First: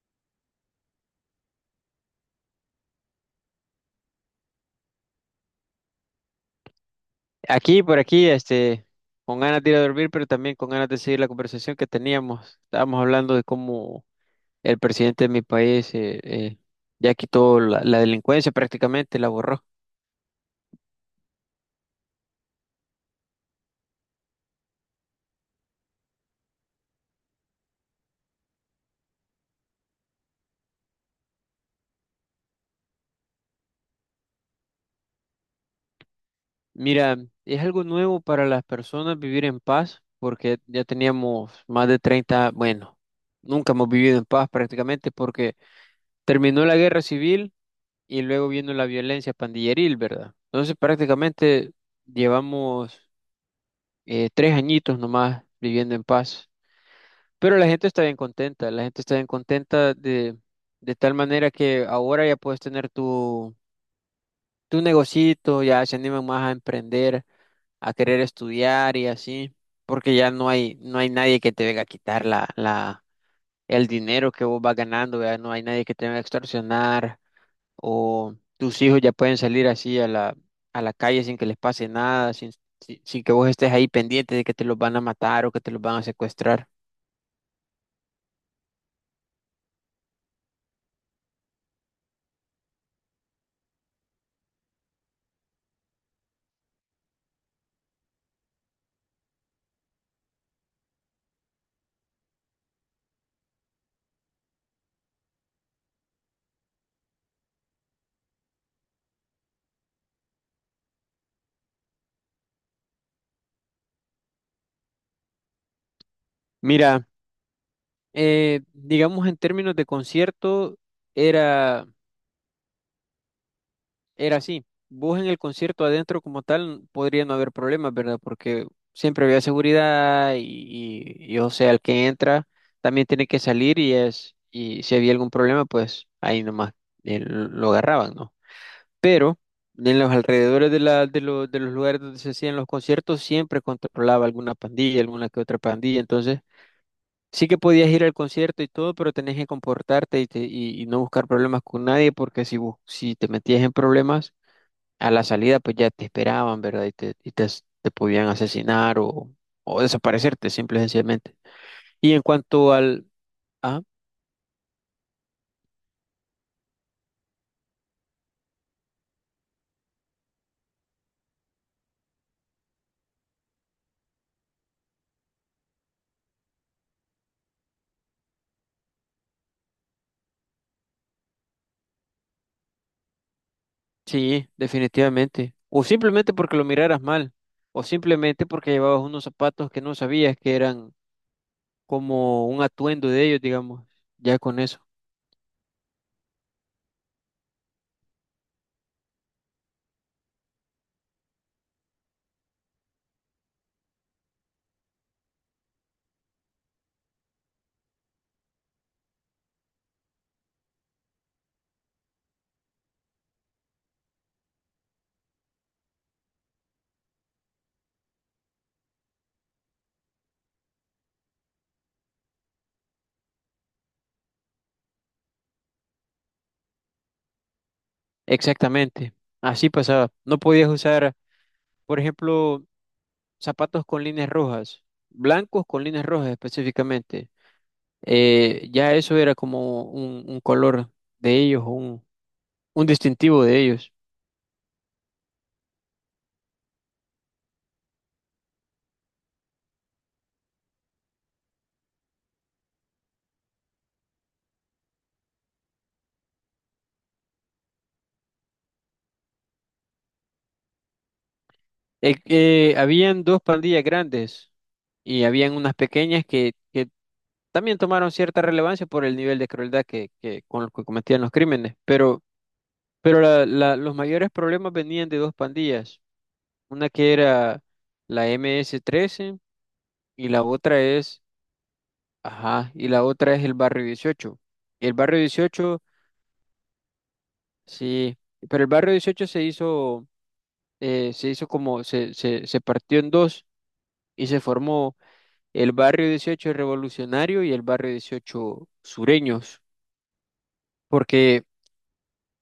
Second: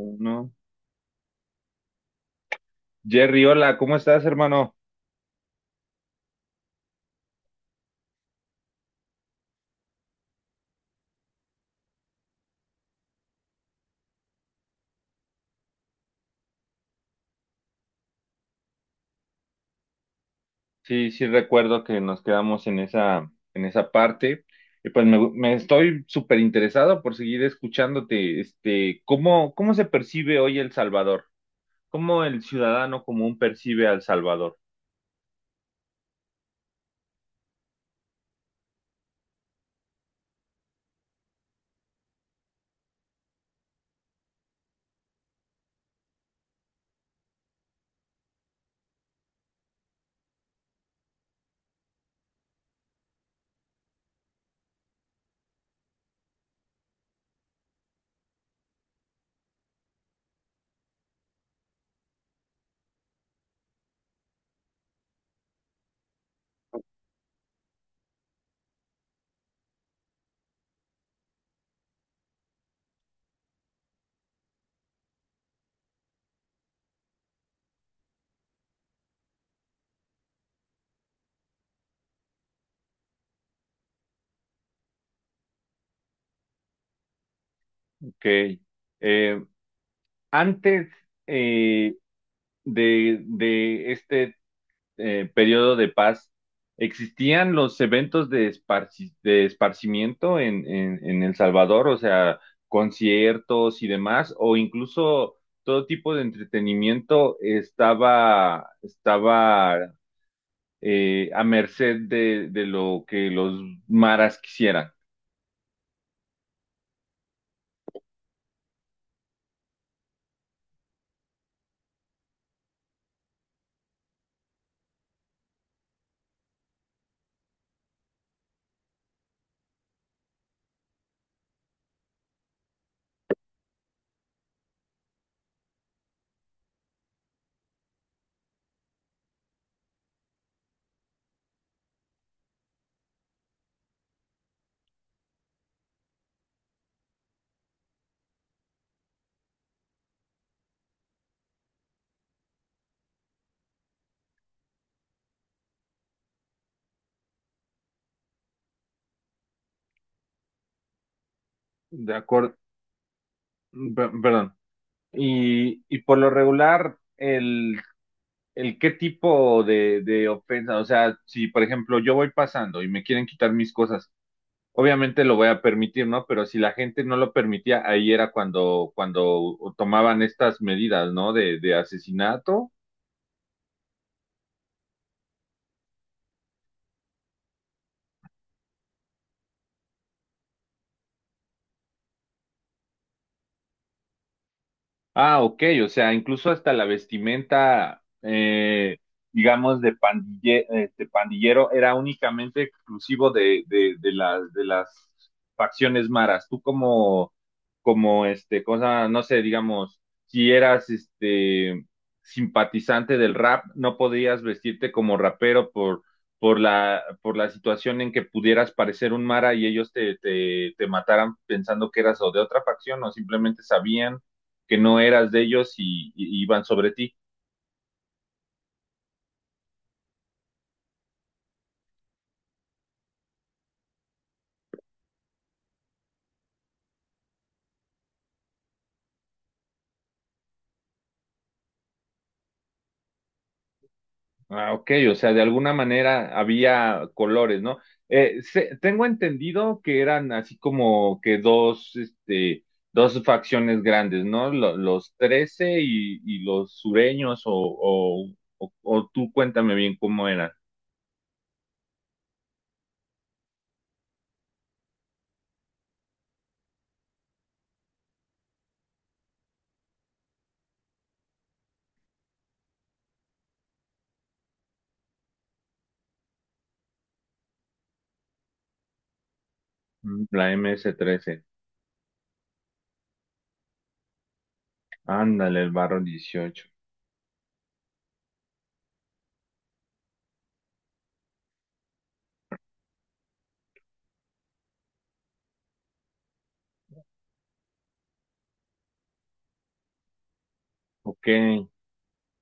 Uno. Jerry, hola, ¿cómo estás, hermano? Aquí, por aquí, con ganas de ir a dormir, pero también con ganas de seguir la conversación que teníamos. Estábamos hablando de cómo el presidente de mi país ya quitó la delincuencia prácticamente, la borró. Sí, sí recuerdo que nos quedamos en esa parte. Y pues me estoy súper interesado por seguir escuchándote. Este, ¿cómo se percibe hoy El Salvador? ¿Cómo el ciudadano común percibe al Salvador? Mira, es algo nuevo para las personas vivir en paz, porque ya teníamos más de 30 bueno, nunca hemos vivido en paz prácticamente porque terminó la guerra civil y luego vino la violencia pandilleril, ¿verdad? Entonces prácticamente llevamos... tres añitos nomás viviendo en paz. Pero la gente está bien contenta, la gente está bien contenta de tal manera que ahora ya puedes tener tu negocito, ya se animan más a emprender, a querer estudiar y así, porque no hay nadie que te venga a quitar el dinero que vos vas ganando, ya no hay nadie que te venga a extorsionar o tus hijos ya pueden salir así a la calle sin que les pase nada, sin que vos estés ahí pendiente de que te los van a matar o que te los van a secuestrar. Ok. Eh, Antes eh, de este periodo de paz, ¿existían los eventos de esparcimiento en El Salvador? O sea, conciertos y demás, o incluso todo tipo de entretenimiento estaba a merced de lo que los maras quisieran. Mira, digamos en términos de concierto, era, era así. Vos en el concierto adentro como tal podría no haber problemas, ¿verdad? Porque siempre había seguridad y, o sea, el que entra también tiene que salir y y si había algún problema, pues ahí nomás lo agarraban, ¿no? Pero en los alrededores de, la, de, lo- de los lugares donde se hacían los conciertos siempre controlaba alguna pandilla, alguna que otra pandilla, entonces sí que podías ir al concierto y todo, pero tenías que comportarte y y no buscar problemas con nadie, porque si te metías en problemas, a la salida pues ya te esperaban, ¿verdad? Te podían asesinar o desaparecerte simple y sencillamente. De Y en acuerdo, cuanto al... ¿Ah? perdón. Y por lo regular, el qué tipo de ofensa, o sea, si por ejemplo yo voy pasando y me quieren quitar mis cosas, obviamente lo voy a permitir, ¿no? Pero si la gente no lo permitía, ahí era cuando tomaban estas medidas, ¿no? De asesinato. Sí, definitivamente. O simplemente porque lo miraras mal. O simplemente porque llevabas unos zapatos que no sabías que eran como un atuendo de ellos, digamos. Ya con eso. Ah, ok, o sea, incluso hasta la vestimenta, digamos, de pandillero era únicamente exclusivo de las facciones maras. Tú como, este, cosa, no sé, digamos, si eras, simpatizante del rap, no podías vestirte como rapero por la situación en que pudieras parecer un mara y ellos te mataran pensando que eras o de otra facción o simplemente sabían que no eras de ellos y iban sobre ti. Exactamente. Así pasaba. No podías usar, por ejemplo, zapatos con líneas rojas. Blancos con líneas rojas específicamente. Ya eso era como un color de ellos, un distintivo de ellos. Ah, ok, o sea, de alguna manera había colores, ¿no? Tengo entendido que eran así como que dos facciones grandes, ¿no? Los 13 y los sureños, o tú cuéntame bien cómo eran. Habían dos pandillas grandes y habían unas pequeñas que también tomaron cierta relevancia por el nivel de crueldad con los que cometían los crímenes, pero los mayores problemas venían de dos pandillas, una que era la MS-13, Mm, y la La otra ms es, trece. ajá, y la otra es el Barrio 18. El Barrio Ándale, el 18, barro 18. sí, pero el Barrio 18 se hizo, eh, se hizo como, se partió en dos y se formó el Barrio 18 Revolucionario y el Barrio 18 Sureños. Ok. Porque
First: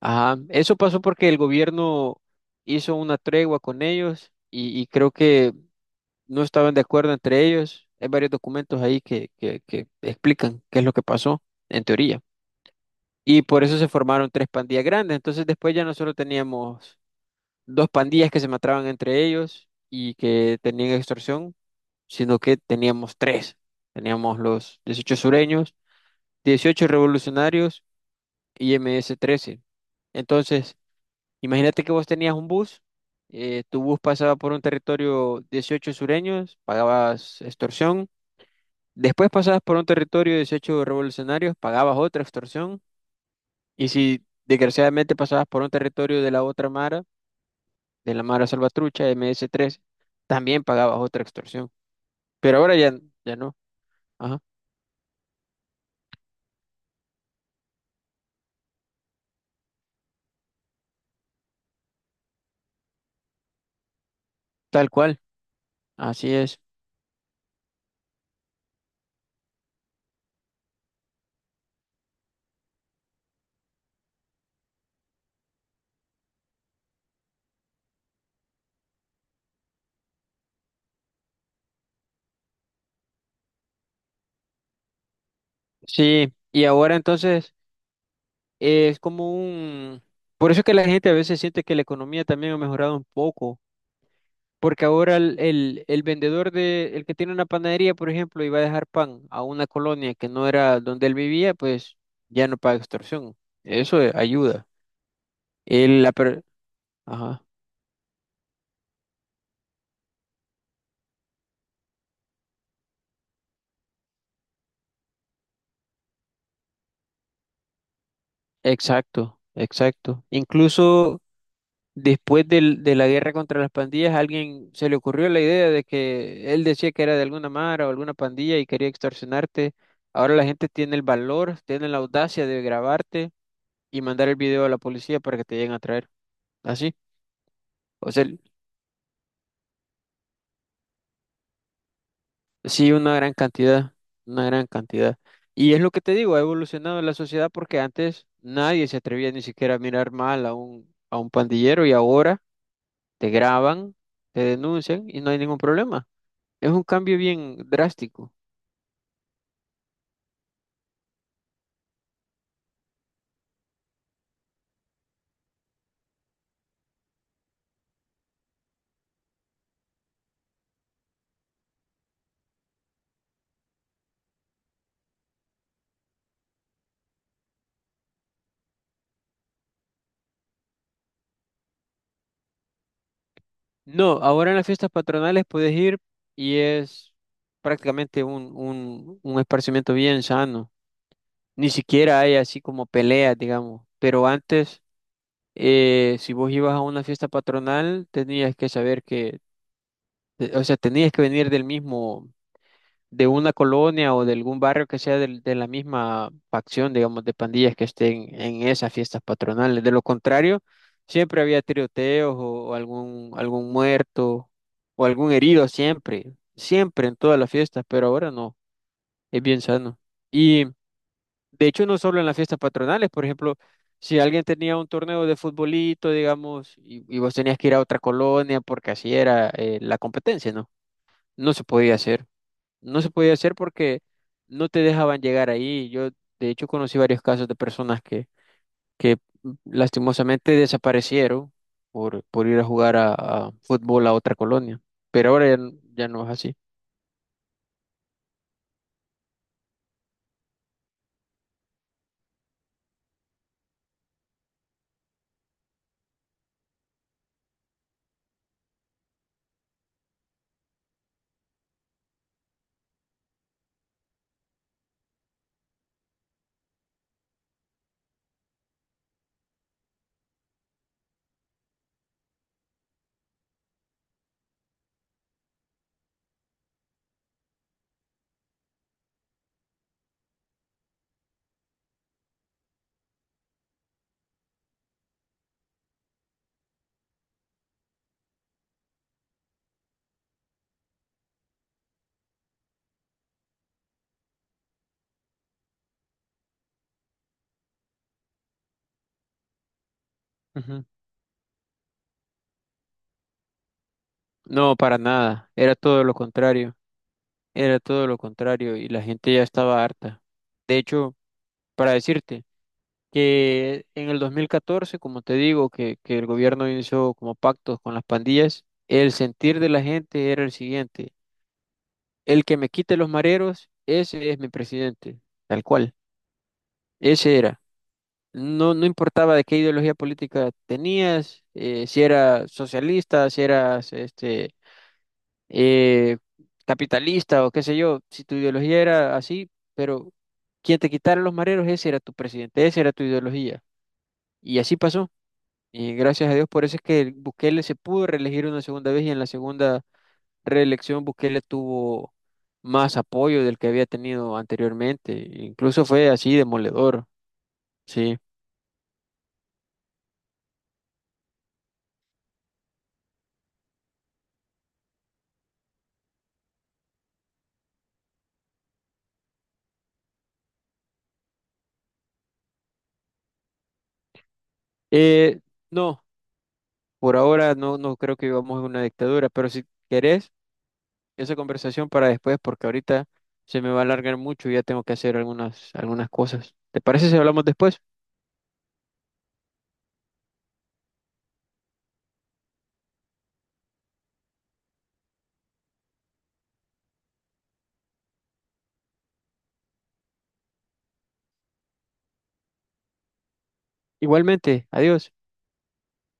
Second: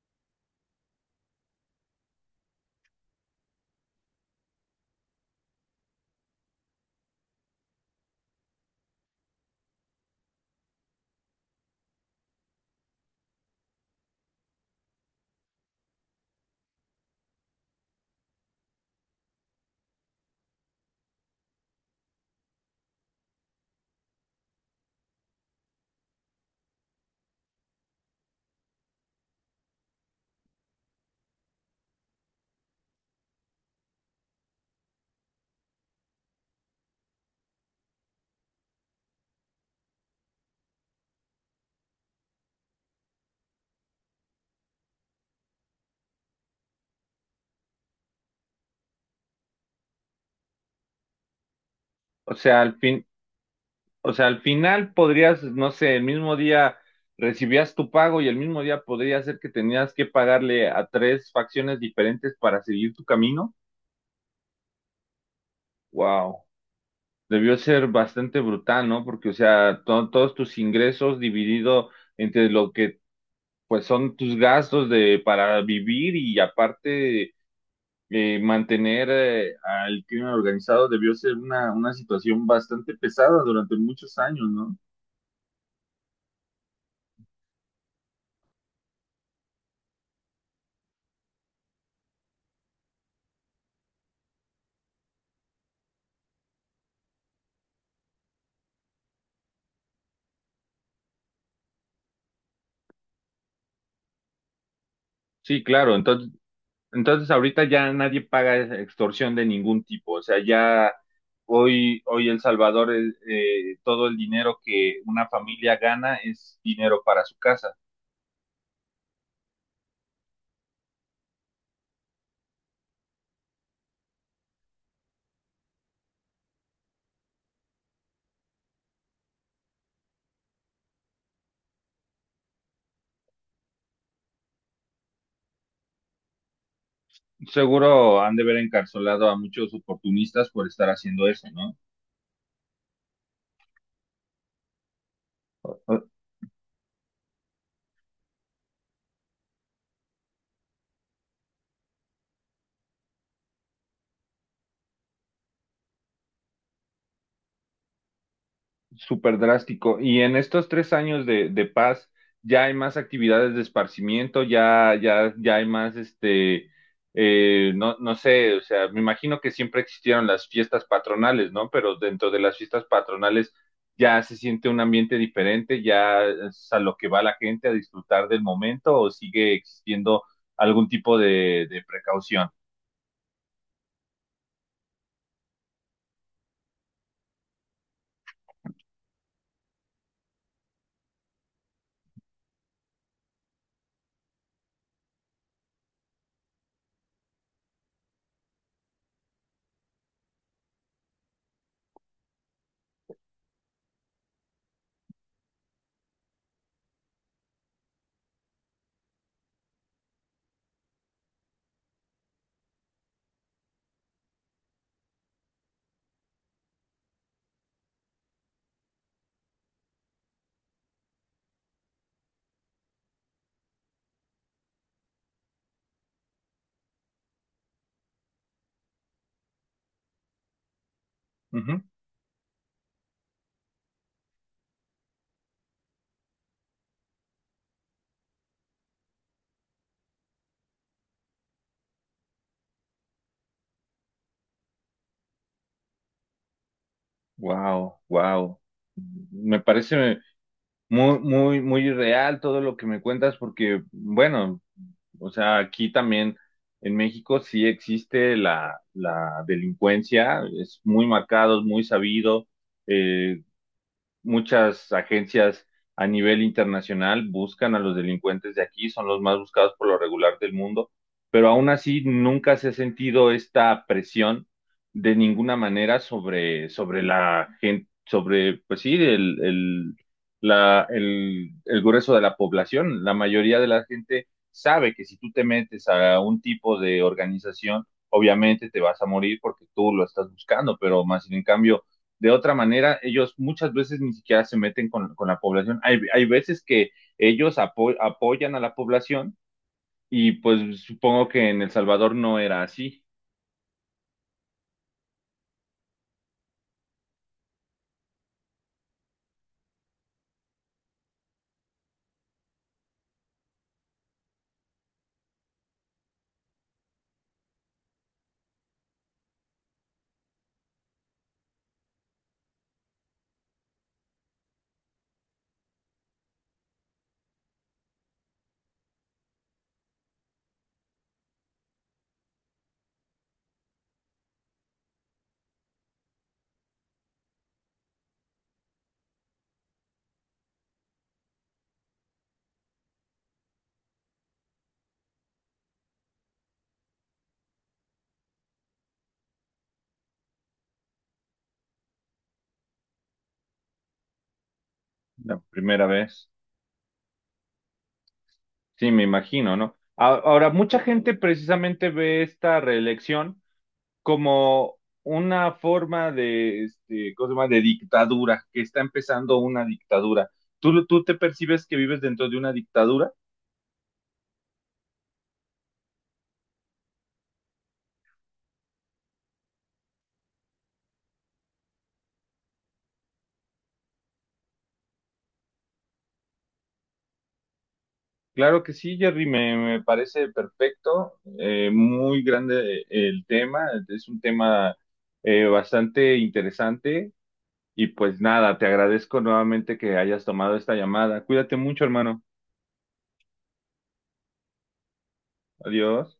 ajá, eso pasó porque el gobierno hizo una tregua con ellos y creo que no estaban de acuerdo entre ellos. Hay varios documentos ahí que explican qué es lo que pasó, en teoría. Y por eso se formaron tres pandillas grandes. Entonces después ya nosotros teníamos dos pandillas que se mataban entre ellos y que tenían extorsión, sino que teníamos tres. Teníamos los dieciocho sureños, dieciocho revolucionarios y ms trece. Entonces... Imagínate que vos tenías un bus, tu bus pasaba por un territorio dieciocho sureños, pagabas extorsión, después pasabas por un territorio dieciocho revolucionarios, pagabas otra extorsión, y si desgraciadamente pasabas por un territorio de la otra Mara, de la Mara Salvatrucha, ms tres, también pagabas otra extorsión. O Pero sea, al fin, ya no, O sea, ajá, al final podrías, no sé, el mismo día recibías tu pago y el mismo día podría ser que tenías que pagarle a tres facciones diferentes para seguir tu camino. tal cual, así Wow, es. debió ser bastante brutal, ¿no? Porque, o sea, todos tus ingresos dividido entre lo que pues son tus gastos de para vivir y aparte mantener al crimen organizado debió ser una situación bastante pesada durante muchos años, ¿no? Sí, y ahora entonces es como un... Por eso es que la gente a veces siente que la economía también ha mejorado un poco. Porque ahora el vendedor de, el que tiene una panadería, por ejemplo, y va a dejar pan a una colonia que no era donde él vivía, pues ya no paga extorsión. Eso ayuda. Sí, claro. el la entonces per- Entonces Ajá, ahorita ya nadie paga extorsión de ningún tipo, o sea, ya hoy El Salvador, todo el dinero que una familia gana es dinero para su casa. exacto, exacto. Incluso después de la guerra contra las pandillas, a alguien se le ocurrió la idea de que él decía que era de alguna mara o alguna pandilla y quería extorsionarte. Ahora la gente tiene el valor, tiene la audacia de grabarte y mandar el video a la policía para que te lleguen a traer. Así. O Seguro sea, han de haber encarcelado a muchos oportunistas por estar haciendo eso, ¿no? sí, una gran cantidad, una gran cantidad. Y es lo que te digo, ha evolucionado la sociedad porque antes nadie se atrevía ni siquiera a mirar mal a a un pandillero y ahora te graban, te denuncian y no hay ningún problema. Es un cambio bien drástico. Súper drástico. Y en estos 3 años de paz, ya hay más actividades de esparcimiento, ya, ya, ya hay más, este, no, no sé, o sea, me imagino que siempre existieron las fiestas patronales, ¿no? Pero dentro de las fiestas patronales ya se siente un ambiente diferente, ya es a lo que va la gente a disfrutar del momento o sigue existiendo algún tipo de precaución. No, ahora en las fiestas patronales puedes ir y es prácticamente un esparcimiento bien sano. Ni siquiera hay así como peleas, digamos. Pero antes, si vos ibas a una fiesta patronal, tenías que saber que o sea, tenías que venir del mismo, de una colonia o de algún barrio que sea de la misma facción, digamos, de pandillas que estén en esas fiestas patronales. De lo contrario, siempre había tiroteos o algún, algún muerto o algún herido, siempre, siempre en todas las fiestas, pero ahora no, es bien sano. Y de hecho, no solo en las fiestas patronales, por ejemplo, si alguien tenía un torneo de futbolito, digamos, y vos tenías que ir a otra colonia porque así era la competencia, ¿no? No se podía hacer no se podía hacer porque no te dejaban llegar ahí. Yo, de hecho, conocí varios casos de personas que lastimosamente desaparecieron por ir a jugar a fútbol a otra colonia. Pero ahora ya, ya no es así. Wow, wow. Me parece muy, muy, muy real todo lo que me cuentas, porque, bueno, o sea, aquí también en México sí existe la delincuencia, es muy marcado, es muy sabido. Eh, Muchas agencias a nivel internacional buscan a los delincuentes de aquí, son los más buscados por lo regular del mundo, pero aún así nunca se ha sentido esta presión de ninguna manera sobre la gente, sobre, pues sí, el grueso de la población. La mayoría de la gente sabe que si tú te metes a un tipo de organización, obviamente te vas a morir porque tú lo estás buscando, pero más sin en cambio de otra manera, ellos muchas veces ni siquiera se meten con la población. Hay veces que ellos apoyan a la población y pues Ujú. supongo que en El Salvador no era así No, para nada. Era todo lo contrario. Era todo lo contrario y la gente ya estaba harta. De hecho, para decirte que en el 2014 como te digo, que el gobierno inició como pactos con las pandillas, el sentir de la gente era el siguiente. El que me quite los mareros, ese es mi presidente, tal cual. Ese era. No, no importaba de qué ideología política tenías, si eras socialista, si eras eh, capitalista o qué sé yo, si tu ideología era así, pero quien te quitara los mareros, ese era tu presidente, esa era tu ideología. Y así pasó. Y gracias a Dios, por eso es que Bukele se pudo reelegir una segunda vez y en la segunda reelección Bukele tuvo más apoyo del que había tenido anteriormente. la Incluso primera fue vez. así demoledor, sí. Sí, me imagino, ¿no? Ahora, mucha gente precisamente ve esta reelección como una forma de, este, ¿cómo se llama? De dictadura, que está empezando una dictadura. ¿Tú te percibes que vives dentro de una dictadura? Eh, no, por ahora no, no creo que vivamos en una dictadura, pero si querés, esa conversación para después, porque ahorita se me va a alargar mucho y ya tengo que hacer algunas cosas. ¿Te parece si hablamos después? Claro que sí, Jerry, me parece perfecto, muy grande el tema, es un tema bastante interesante y pues nada, te agradezco nuevamente que hayas tomado esta llamada. Cuídate mucho, hermano. Igualmente, adiós. Adiós.